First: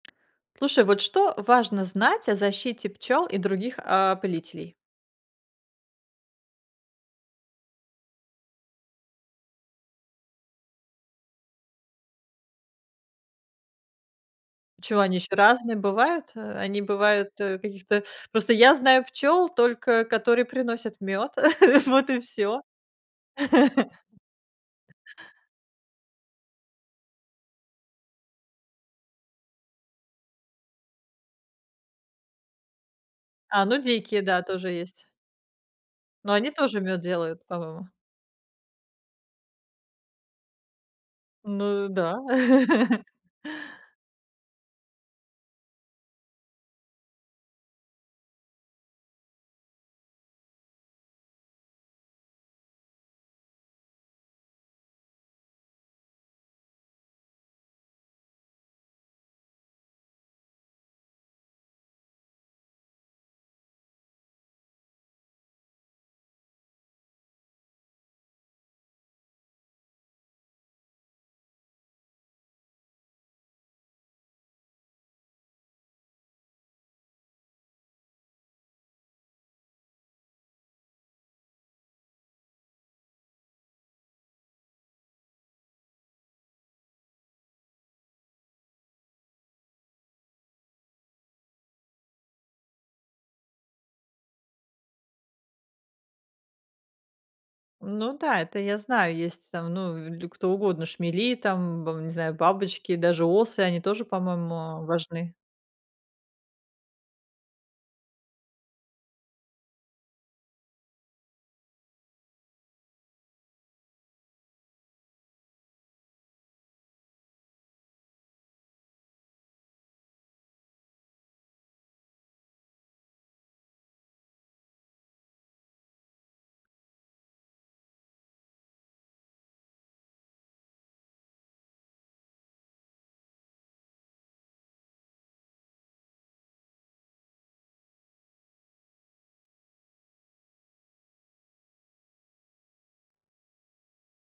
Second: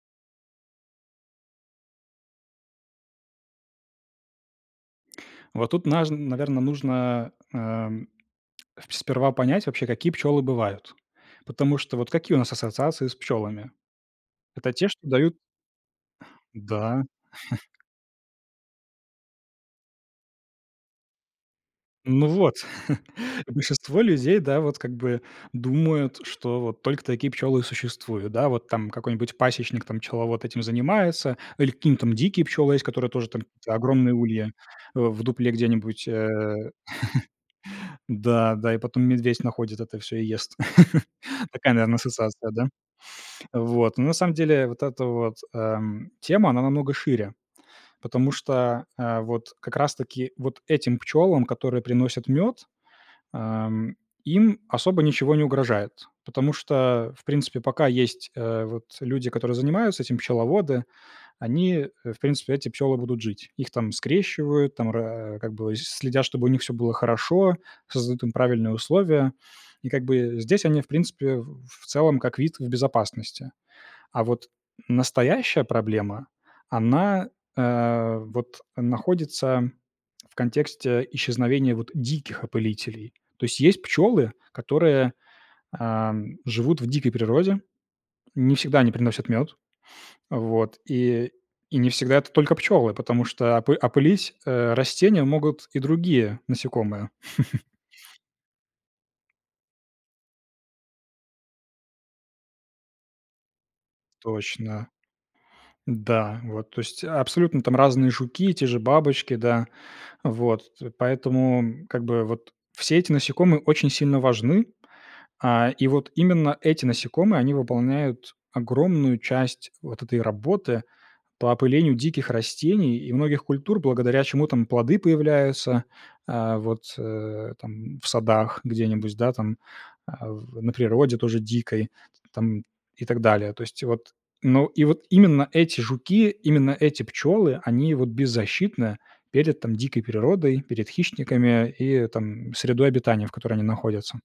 Слушай, вот что важно знать о защите пчел и других, а, опылителей? Вот тут, наж наверно, нужно, ам, спс сперва понять вообще, какие пчёлы бывают, потому что вот какие у нас ассоциации с пчёлами? Это те, что Пчелы, они еще дают разные бывают? Они Да. бывают, э, каких-то Просто я знаю пчёл только которые приносят мёд, вот и Ну вот, всё. большинство людей, да, вот как бы думают, что вот только такие пчелы и существуют. Да, вот там какой-нибудь пасечник там, пчеловод этим занимается или какие-нибудь дикие пчелы есть, которые тоже там А, ну, огромные дикие, да, ульи, тоже а, есть. в дупле где-нибудь, Но они э тоже мёд делают, по-моему. Да да, и потом медведь находит это всё и ест. Такая, Ну наверно, да. ассоциация, да? Вот, но на самом деле вот эта вот, эм, тема, она намного шире, потому что, а, вот как раз-таки вот этим пчёлам, которые приносят мёд, ам, им особо ничего не угрожает, потому что, в принципе, пока есть, э, вот, люди, которые занимаются этим, пчеловоды, они, э, в принципе, эти пчёлы будут жить. Их там скрещивают, там, ра как бы, следят, чтобы у них всё было хорошо, создают им правильные условия. И как бы здесь они, в принципе, в в целом как вид в безопасности. А вот настоящая проблема, она, э, вот находится в контексте исчезновения вот диких опылителей. То есть есть пчёлы, которые, ам, живут в дикой природе, не всегда они приносят мёд, вот, и и не всегда это только пчёлы, потому что опы опылить, э, растения могут и другие насекомые. Ну да, это я знаю, есть там, ну, ль кто угодно, шмели там, б не знаю, бабочки, даже осы, они тоже, по-моему, Точно. важны. Да, вот, то есть абсолютно там разные жуки, те же бабочки, да. Вот т поэтому, как бы, вот все эти насекомые очень сильно важны. А, и вот именно эти насекомые, они выполняют огромную часть вот этой работы по опылению диких растений и многих культур, благодаря чему там плоды появляются, а, вот, э, там, в садах где-нибудь, да, там, а в на природе тоже дикой, там, и так далее. То есть, вот, ну, и вот именно эти жуки, именно эти пчёлы, они вот беззащитны перед, там, дикой природой, перед хищниками и, там, средой обитания, в которой они находятся.